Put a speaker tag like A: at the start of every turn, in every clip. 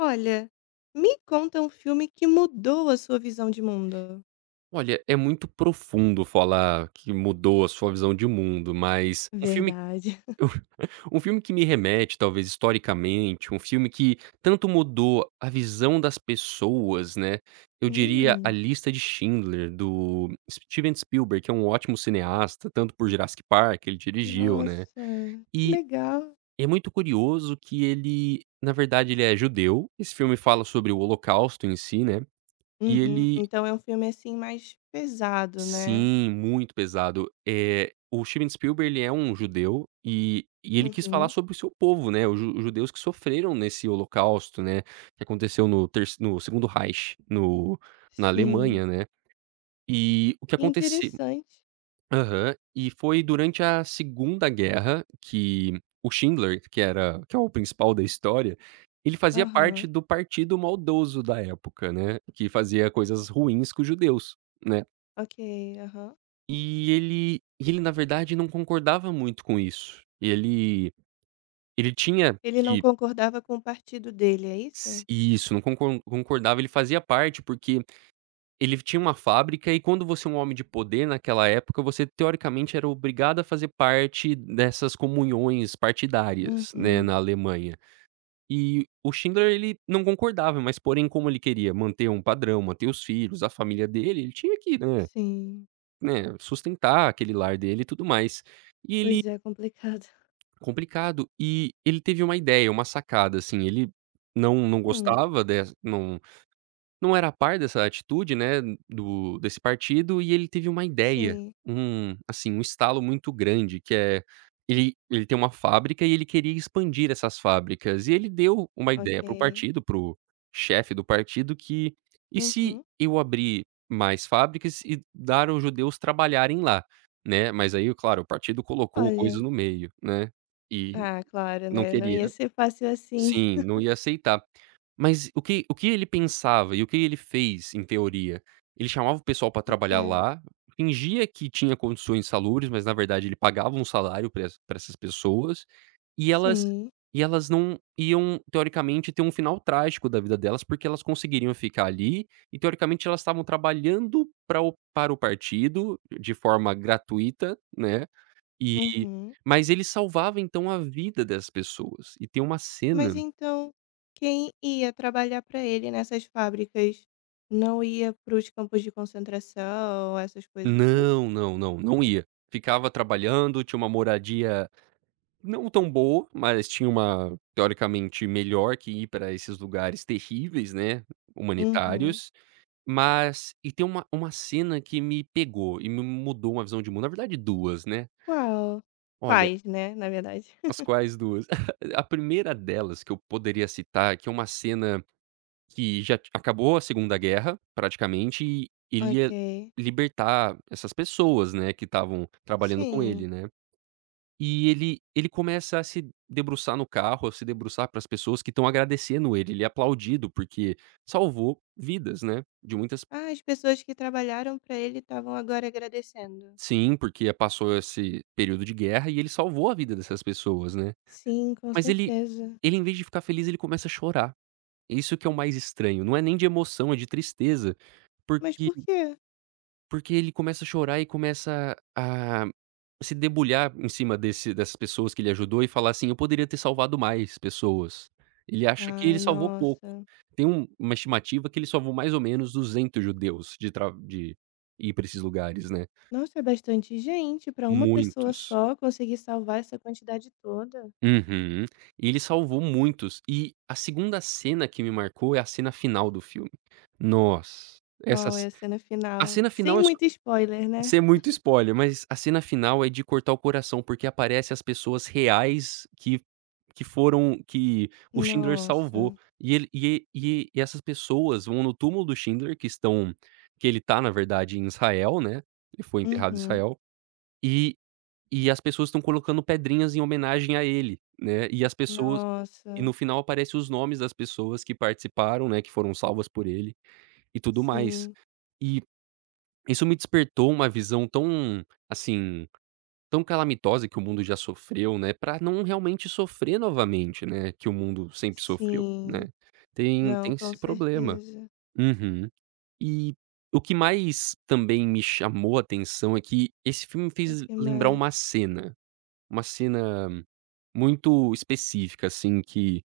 A: Olha, me conta um filme que mudou a sua visão de mundo.
B: Olha, é muito profundo falar que mudou a sua visão de mundo, mas um filme
A: Verdade.
B: um filme que me remete, talvez, historicamente, um filme que tanto mudou a visão das pessoas, né, eu diria A
A: Hum,
B: Lista de Schindler, do Steven Spielberg, que é um ótimo cineasta, tanto por Jurassic Park, ele dirigiu, né.
A: nossa, que
B: E
A: legal.
B: é muito curioso que ele, na verdade, ele é judeu. Esse filme fala sobre o holocausto em si, né, e
A: Uhum,
B: ele
A: então é um filme, assim, mais pesado, né.
B: sim, muito pesado. É o Steven Spielberg, ele é um judeu e ele quis falar
A: Uhum,
B: sobre o seu povo, né, os judeus que sofreram nesse holocausto, né, que aconteceu no Segundo Reich, no na
A: sim.
B: Alemanha, né. E o que
A: Que
B: aconteceu.
A: interessante.
B: Aham. E foi durante a Segunda Guerra que o Schindler, que é o principal da história, ele fazia parte
A: Aham,
B: do partido maldoso da época, né, que fazia coisas ruins com os judeus, né.
A: ok, aham.
B: E ele e ele, na verdade, não concordava muito com isso. Ele ele tinha
A: Ele não
B: que
A: concordava com o partido dele, é
B: s
A: isso?
B: Isso, não concor concordava, ele fazia parte, porque ele tinha uma fábrica, e quando você é um homem de poder naquela época, você teoricamente era obrigado a fazer parte dessas comunhões partidárias, né,
A: Uhum,
B: na Alemanha. E o Schindler, ele não concordava, mas porém, como ele queria manter um padrão, manter os filhos, a família dele, ele tinha que, né,
A: sim.
B: né, sustentar aquele lar dele e tudo mais. E ele
A: Pois é, complicado.
B: Complicado. E ele teve uma ideia, uma sacada, assim, ele não não
A: Hum,
B: gostava des não não era a par dessa atitude, né, do desse partido, e ele teve uma ideia,
A: sim,
B: assim, um estalo muito grande, que é, ele tem uma fábrica e ele queria expandir essas fábricas, e ele deu uma ideia para o
A: ok.
B: partido, para o chefe do partido, que: "E se
A: Uhum.
B: eu abrir mais fábricas e dar aos judeus trabalharem lá?", né, mas aí, claro, o partido colocou coisas
A: Olha.
B: no meio, né, e
A: Ah, claro,
B: não
A: né, não
B: queria.
A: ia ser fácil assim.
B: Sim, não ia aceitar. Mas o que ele pensava e o que ele fez, em teoria? Ele chamava o pessoal para
A: O que
B: trabalhar
A: é
B: lá, fingia que tinha condições salubres, mas na verdade ele pagava um salário para essas pessoas, e elas
A: sim,
B: e elas não iam, teoricamente, ter um final trágico da vida delas, porque elas conseguiriam ficar ali e, teoricamente, elas estavam trabalhando pra o para o partido de forma gratuita, né, e
A: uhum.
B: mas ele salvava, então, a vida das pessoas. E tem uma
A: Mas
B: cena.
A: então, quem ia trabalhar para ele nessas fábricas, não ia para os campos de concentração, essas coisas assim?
B: Não, não, não, não ia. Ficava trabalhando, tinha uma moradia não tão boa, mas tinha uma, teoricamente, melhor que ir para esses lugares terríveis, né,
A: Uhum.
B: humanitários. Mas e tem uma cena que me pegou e me mudou uma visão de mundo, na verdade duas, né.
A: Qual?
B: Olha,
A: Quais, né, na verdade.
B: as quais duas? A primeira delas que eu poderia citar, que é uma cena que já ti acabou a Segunda Guerra, praticamente, e ele
A: Ok,
B: ia libertar essas pessoas, né, que estavam trabalhando com
A: sim.
B: ele, né. E ele começa a se debruçar no carro, a se debruçar para as pessoas que estão agradecendo ele, ele é aplaudido porque salvou vidas, né, de muitas,
A: Ah, as pessoas que trabalharam para ele estavam agora agradecendo.
B: sim, porque passou esse período de guerra e ele salvou a vida dessas pessoas, né.
A: Sim, com
B: Mas ele
A: certeza.
B: Ele, em vez de ficar feliz, ele começa a chorar. Isso que é o mais estranho, não é nem de emoção, é de tristeza,
A: Mas
B: porque,
A: por quê?
B: porque ele começa a chorar e começa a se debulhar em cima desse dessas pessoas que ele ajudou e falar assim: "Eu poderia ter salvado mais pessoas". Ele acha que ele
A: Ai,
B: salvou pouco.
A: nossa.
B: Tem uma estimativa que ele salvou mais ou menos 200 judeus de tra de ir para esses lugares, né.
A: Nossa, é bastante gente para uma pessoa
B: Muitos.
A: só conseguir salvar essa quantidade toda.
B: Uhum. E ele salvou muitos. E a segunda cena que me marcou é a cena final do filme. Nossa, essa
A: Qual é
B: ce
A: a cena
B: a
A: final?
B: cena
A: Sem
B: final é,
A: muito spoiler, né?
B: ser muito spoiler, mas a cena final é de cortar o coração, porque aparece as pessoas reais que foram que o Schindler salvou.
A: Nossa.
B: E ele e essas pessoas vão no túmulo do Schindler, que ele tá, na verdade, em Israel, né, ele foi enterrado em
A: Uhum.
B: Israel, e e as pessoas estão colocando pedrinhas em homenagem a ele, né, e as pessoas e
A: Nossa.
B: no final aparece os nomes das pessoas que participaram, né, que foram salvas por ele e tudo mais.
A: Sim.
B: E isso me despertou uma visão tão calamitosa, que o mundo já sofreu, né, para não realmente sofrer novamente, né, que o mundo sempre sofreu,
A: Sim.
B: né. Tem
A: Não,
B: tem
A: com
B: esse problema.
A: certeza.
B: Uhum. E o que mais também me chamou a atenção é que esse filme me
A: O
B: fez
A: que
B: lembrar
A: mais?
B: uma cena muito específica, assim, que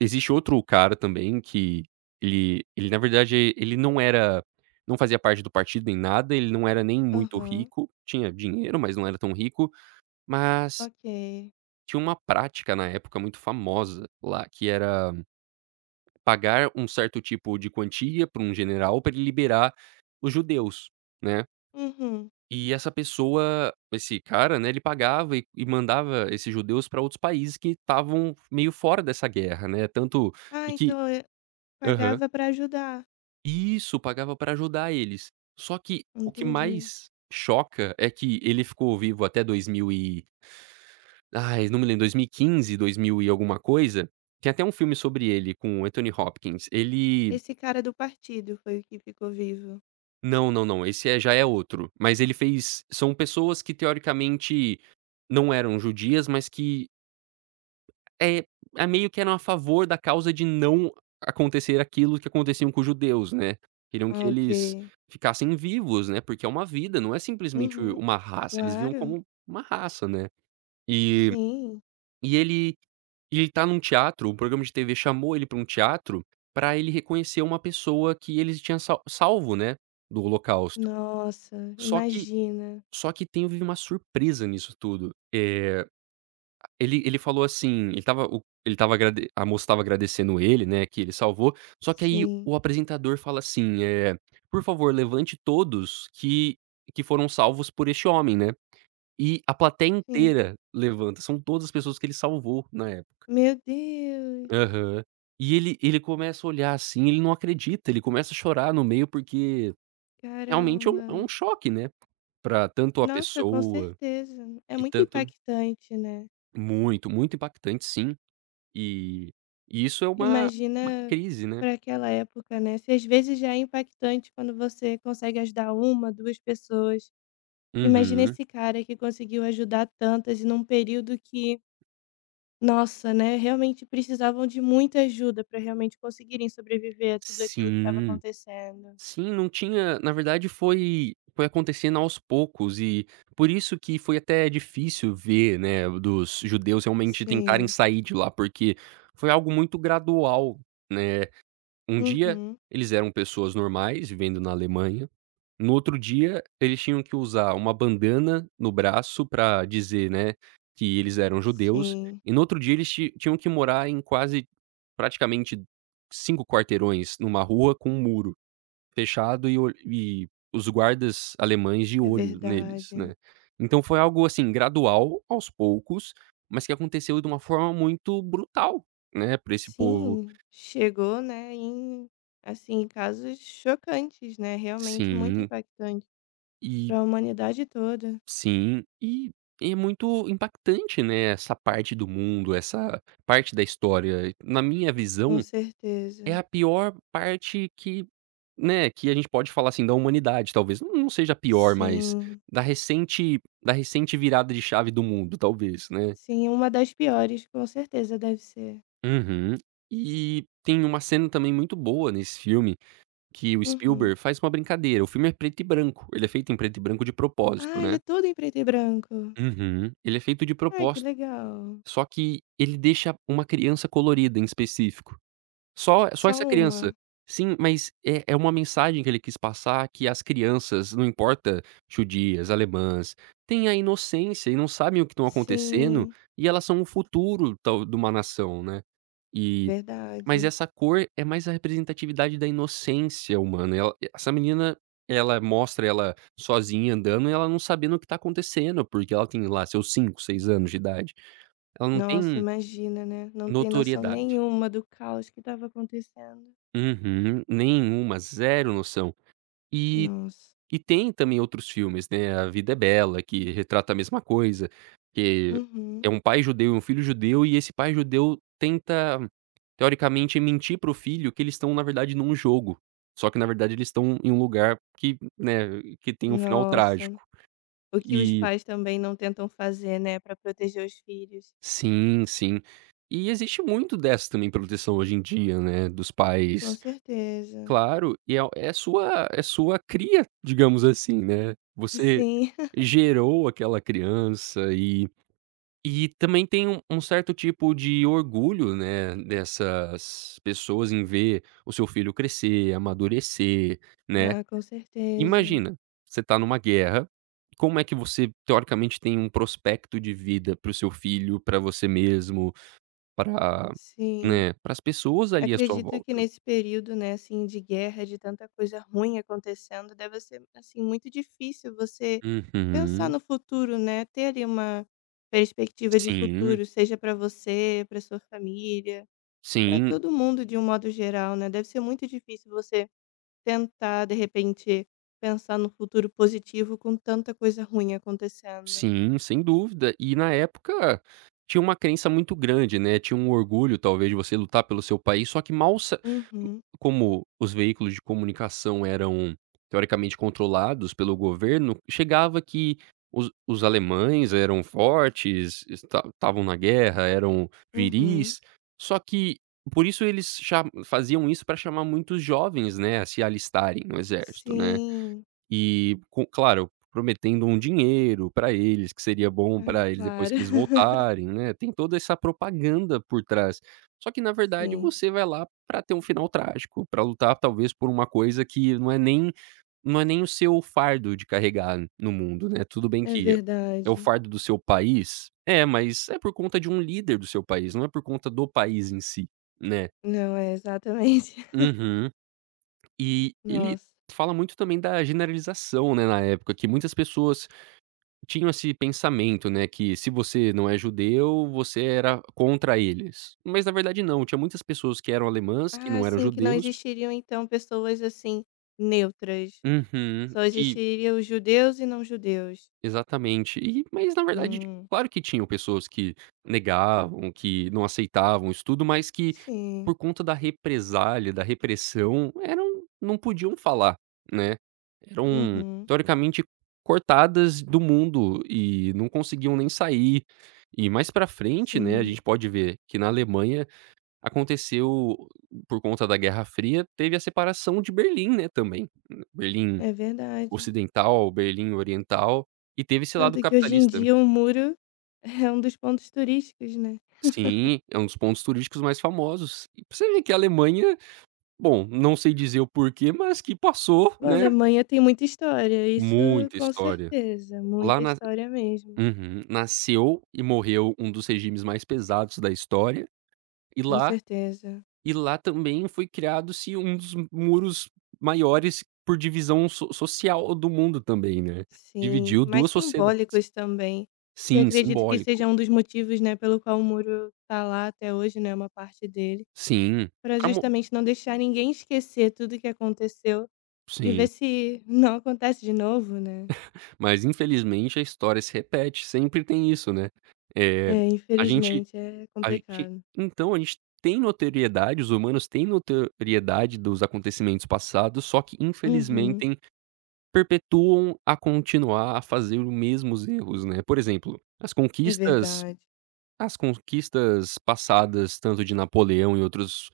B: existe outro cara também, que ele, na verdade, ele não fazia parte do partido nem nada, ele não era nem muito
A: Aham.
B: rico, tinha dinheiro, mas não era tão rico, mas
A: Ok.
B: tinha uma prática na época muito famosa lá, que era pagar um certo tipo de quantia para um general para ele liberar os judeus, né.
A: Uhum.
B: E essa pessoa, esse cara, né, ele pagava e mandava esses judeus para outros países que estavam meio fora dessa guerra, né, tanto
A: Ah,
B: e que
A: então eu
B: aham.
A: pagava para ajudar.
B: Isso, pagava para ajudar eles. Só que o que
A: Entendi.
B: mais choca é que ele ficou vivo até 2000 e, ai, não me lembro, 2015, 2000 e quinze, dois mil e alguma coisa, tem até um filme sobre ele com o Anthony Hopkins. Ele,
A: Esse cara do partido foi o que ficou vivo.
B: não, não, não, esse é, já é outro, mas ele fez, são pessoas que, teoricamente, não eram judias, mas que, é meio que eram a favor da causa de não acontecer aquilo que aconteciam com os judeus, né. Queriam que
A: Ah,
B: eles
A: ok.
B: ficassem vivos, né, porque é uma vida, não é simplesmente
A: Uhum.
B: uma raça, eles viam
A: Claro.
B: como uma raça, né. E
A: Sim.
B: e ele E ele tá num teatro, um programa de TV chamou ele pra um teatro, pra ele reconhecer uma pessoa que eles tinham salvo, né, do holocausto.
A: Nossa,
B: Só que
A: imagina.
B: só que teve uma surpresa nisso tudo. Ele falou assim, ele estava o ele estava agrade a moça estava agradecendo ele, né, que ele salvou, só que aí
A: Sim,
B: o apresentador fala assim: "Por favor, levante todos que foram salvos por este homem", né. E a plateia
A: sim.
B: inteira levanta, são todas as pessoas que ele salvou na.
A: Meu Deus,
B: Aham. E ele começa a olhar assim, ele não acredita, ele começa a chorar no meio, porque realmente é um é
A: caramba.
B: um choque, né, pra tanto a
A: Nossa, com
B: pessoa
A: certeza. É
B: e
A: muito
B: tanto
A: impactante, né.
B: muito, muito impactante, sim, e e isso é uma
A: Imagina
B: crise, né.
A: para aquela época, né, se às vezes já é impactante quando você consegue ajudar uma, 2 pessoas, imagina
B: Uhum.
A: esse cara que conseguiu ajudar tantas e num período que, nossa, né, realmente precisavam de muita ajuda para realmente conseguirem sobreviver a tudo aquilo que estava
B: Sim,
A: acontecendo.
B: sim, não tinha na verdade foi acontecendo aos poucos e por isso que foi até difícil ver, né, dos judeus realmente tentarem
A: Sim.
B: sair de lá, porque foi algo muito gradual, né. Um dia
A: Uhum.
B: eles eram pessoas normais vivendo na Alemanha, no outro dia eles tinham que usar uma bandana no braço para dizer, né, que eles eram judeus,
A: Sim,
B: e no outro dia eles ti tinham que morar em quase, praticamente, 5 quarteirões numa rua com um muro fechado e olh e os guardas alemães de
A: é
B: olho neles,
A: verdade.
B: né. Então foi algo, assim, gradual, aos poucos, mas que aconteceu de uma forma muito brutal, né, para esse povo.
A: Sim, chegou, né, em assim, casos chocantes, né, realmente muito
B: Sim,
A: impactante
B: e
A: para a humanidade toda,
B: Sim, e é muito impactante, né, essa parte do mundo, essa parte da história. Na minha
A: com
B: visão, é
A: certeza.
B: a pior parte que, né, que a gente pode falar, assim, da humanidade, talvez. Não seja a pior, mas
A: Sim,
B: da recente virada de chave do mundo, talvez, né.
A: sim, uma das piores, com certeza deve ser.
B: Uhum. E tem uma cena também muito boa nesse filme, que o
A: Uhum.
B: Spielberg faz uma brincadeira. O filme é preto e branco, ele é feito em preto e branco de propósito,
A: Ah, ele é
B: né.
A: todo em preto e branco.
B: Uhum. Ele é feito de
A: Ai, que
B: propósito.
A: legal.
B: Só que ele deixa uma criança colorida em específico. Só
A: Só
B: essa criança.
A: uma.
B: Sim, mas é uma mensagem que ele quis passar, que as crianças, não importa, judias, alemãs, têm a inocência e não sabem o que estão acontecendo,
A: Sim,
B: e elas são o futuro tal de uma nação, né. E mas
A: verdade.
B: essa cor é mais a representatividade da inocência humana, ela, essa menina, ela mostra ela sozinha andando e ela não sabendo o que está acontecendo, porque ela tem lá seus 5, 6 anos de idade. Ela não
A: Nossa,
B: tem.
A: imagina, né? Não tem noção
B: Notoriedade.
A: nenhuma do caos que estava acontecendo.
B: Uhum. Nenhuma, zero noção. E
A: Nossa.
B: e tem também outros filmes, né, A Vida é Bela, que retrata a mesma coisa, que
A: Uhum.
B: é um pai judeu e um filho judeu, e esse pai judeu tenta, teoricamente, mentir para o filho que eles estão, na verdade, num jogo. Só que, na verdade, eles estão em um lugar que, né, que tem um final
A: Nossa,
B: trágico.
A: o que os
B: E
A: pais também não tentam fazer, né, para proteger os filhos.
B: sim, sim. E existe muito dessa também proteção hoje em dia, né, dos
A: Com
B: pais.
A: certeza.
B: Claro, e é sua cria, digamos assim, né. Você
A: Sim.
B: gerou aquela criança e também tem um certo tipo de orgulho, né, dessas pessoas em ver o seu filho crescer, amadurecer, né.
A: Ah, com certeza.
B: Imagina, você tá numa guerra, como é que você teoricamente tem um prospecto de vida para o seu filho, para você mesmo, para
A: Sim.
B: né, para as pessoas ali à sua
A: Acredito que
B: volta.
A: nesse período, né, assim, de guerra, de tanta coisa ruim acontecendo, deve ser, assim, muito difícil você pensar
B: Uhum.
A: no futuro, né, ter ali uma perspectiva de
B: Sim.
A: futuro, seja para você, para sua família, para
B: Sim,
A: todo mundo de um modo geral, né, deve ser muito difícil você tentar, de repente, pensar no futuro positivo com tanta coisa ruim acontecendo.
B: sim, sem dúvida. E na época tinha uma crença muito grande, né, tinha um orgulho talvez de você lutar pelo seu país, só que mal sa
A: Uhum,
B: como os veículos de comunicação eram teoricamente controlados pelo governo, chegava que os alemães eram fortes, estavam na guerra, eram
A: uhum.
B: viris, só que por isso eles cha faziam isso para chamar muitos jovens, né, a se alistarem no exército, né.
A: Sim,
B: E com claro, prometendo um dinheiro para eles, que seria bom
A: é,
B: para eles depois
A: claro.
B: que eles voltarem, né, tem toda essa propaganda por trás. Só que na verdade
A: Sim,
B: você vai lá para ter um final trágico, para lutar talvez por uma coisa que não é nem o seu fardo de carregar no mundo, né, tudo bem
A: é
B: que é o
A: verdade.
B: fardo do seu país, é, mas é por conta de um líder do seu país, não é por conta do país em si, né.
A: Não, é exatamente.
B: Uhum. E ele
A: Nossa.
B: fala muito também da generalização, né, na época, que muitas pessoas tinham esse pensamento, né, que se você não é judeu, você era contra eles. Mas na verdade não, tinha muitas pessoas que eram alemãs, que
A: Ah,
B: não eram
A: sim, que não
B: judeus.
A: existiriam então pessoas assim, neutras.
B: Uhum.
A: Só
B: Que
A: existiriam os judeus e não judeus.
B: Exatamente. E mas na verdade,
A: Hum,
B: claro que tinham pessoas que negavam, que não aceitavam isso tudo, mas que por
A: sim.
B: conta da represália, da repressão, eram não podiam falar, né. Eram
A: Uhum,
B: teoricamente cortadas do mundo e não conseguiam nem sair. E mais pra frente, né, a
A: sim.
B: gente pode ver que na Alemanha aconteceu por conta da Guerra Fria, teve a separação de Berlim, né, também. Berlim
A: É verdade.
B: ocidental, Berlim oriental, e teve esse lado
A: Tanto que hoje em
B: capitalista.
A: dia o muro é um dos pontos turísticos, né.
B: Sim, é um dos pontos turísticos mais famosos. E pra você ver que a Alemanha, bom, não sei dizer o porquê, mas que passou,
A: Bom, a
B: né,
A: Alemanha tem muita história, isso
B: muita
A: com
B: história.
A: certeza, muita
B: Lá nas
A: história mesmo,
B: uhum, nasceu e morreu um dos regimes mais pesados da história, e
A: com
B: lá
A: certeza.
B: e lá também foi criado-se um dos muros maiores por divisão social do mundo também, né.
A: Sim,
B: Dividiu
A: mas
B: 2 socieda
A: simbólicos também, que
B: sim,
A: acredito que seja
B: simbólico.
A: um dos motivos, né, pelo qual o muro tá lá até hoje, né, uma parte dele,
B: Sim,
A: para
B: pra mo
A: justamente não deixar ninguém esquecer tudo que aconteceu e ver
B: sim.
A: se não acontece de novo, né.
B: Mas infelizmente a história se repete, sempre tem isso, né. Eh,
A: É,
B: a gente
A: infelizmente é
B: a gente
A: complicado.
B: então a gente tem notoriedade, os humanos têm notoriedade dos acontecimentos passados, só que
A: Uhum.
B: infelizmentem perpetuam a continuar a fazer os mesmos erros, né. Por exemplo,
A: É verdade,
B: as conquistas passadas, tanto de Napoleão e outros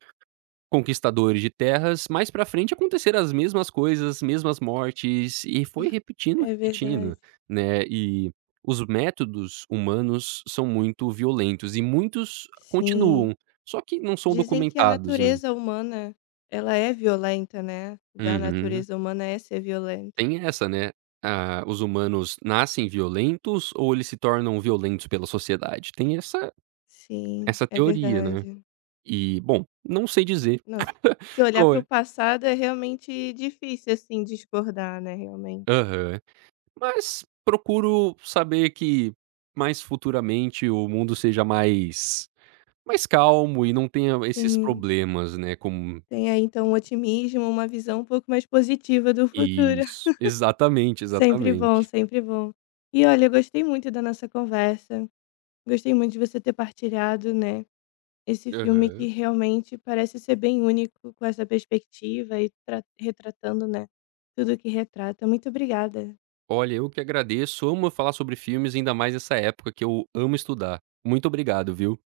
B: conquistadores de terras, mais pra frente aconteceram as mesmas coisas, as mesmas mortes, e foi repetindo,
A: é
B: repetindo,
A: verdade.
B: né. E os métodos humanos são muito violentos e muitos
A: Sim.
B: continuam, só que não são
A: Dizem que a
B: documentados, né.
A: natureza humana, ela é violenta, né, da
B: Uhum.
A: natureza humana é ser violenta.
B: Tem essa, né, ah, os humanos nascem violentos ou eles se tornam violentos pela sociedade? Tem essa
A: Sim,
B: essa
A: é
B: teoria, né.
A: verdade.
B: E, bom, não sei dizer
A: Nossa, se olhar
B: qual
A: para o
B: é.
A: passado é realmente difícil, assim, discordar, né, realmente.
B: Aham. Mas procuro saber que mais futuramente o mundo seja mais mais calmo e não tenha esses
A: Sim,
B: problemas, né, como
A: tem aí então um otimismo, uma visão um pouco mais positiva do futuro.
B: Isso, exatamente,
A: Sempre bom,
B: exatamente.
A: sempre bom. E olha, eu gostei muito da nossa conversa, gostei muito de você ter partilhado, né, esse filme que
B: Aham.
A: realmente parece ser bem único com essa perspectiva e tra retratando, né, tudo que retrata. Muito obrigada.
B: Olha, eu que agradeço, amo falar sobre filmes, ainda mais nessa época que eu amo estudar. Muito obrigado, viu?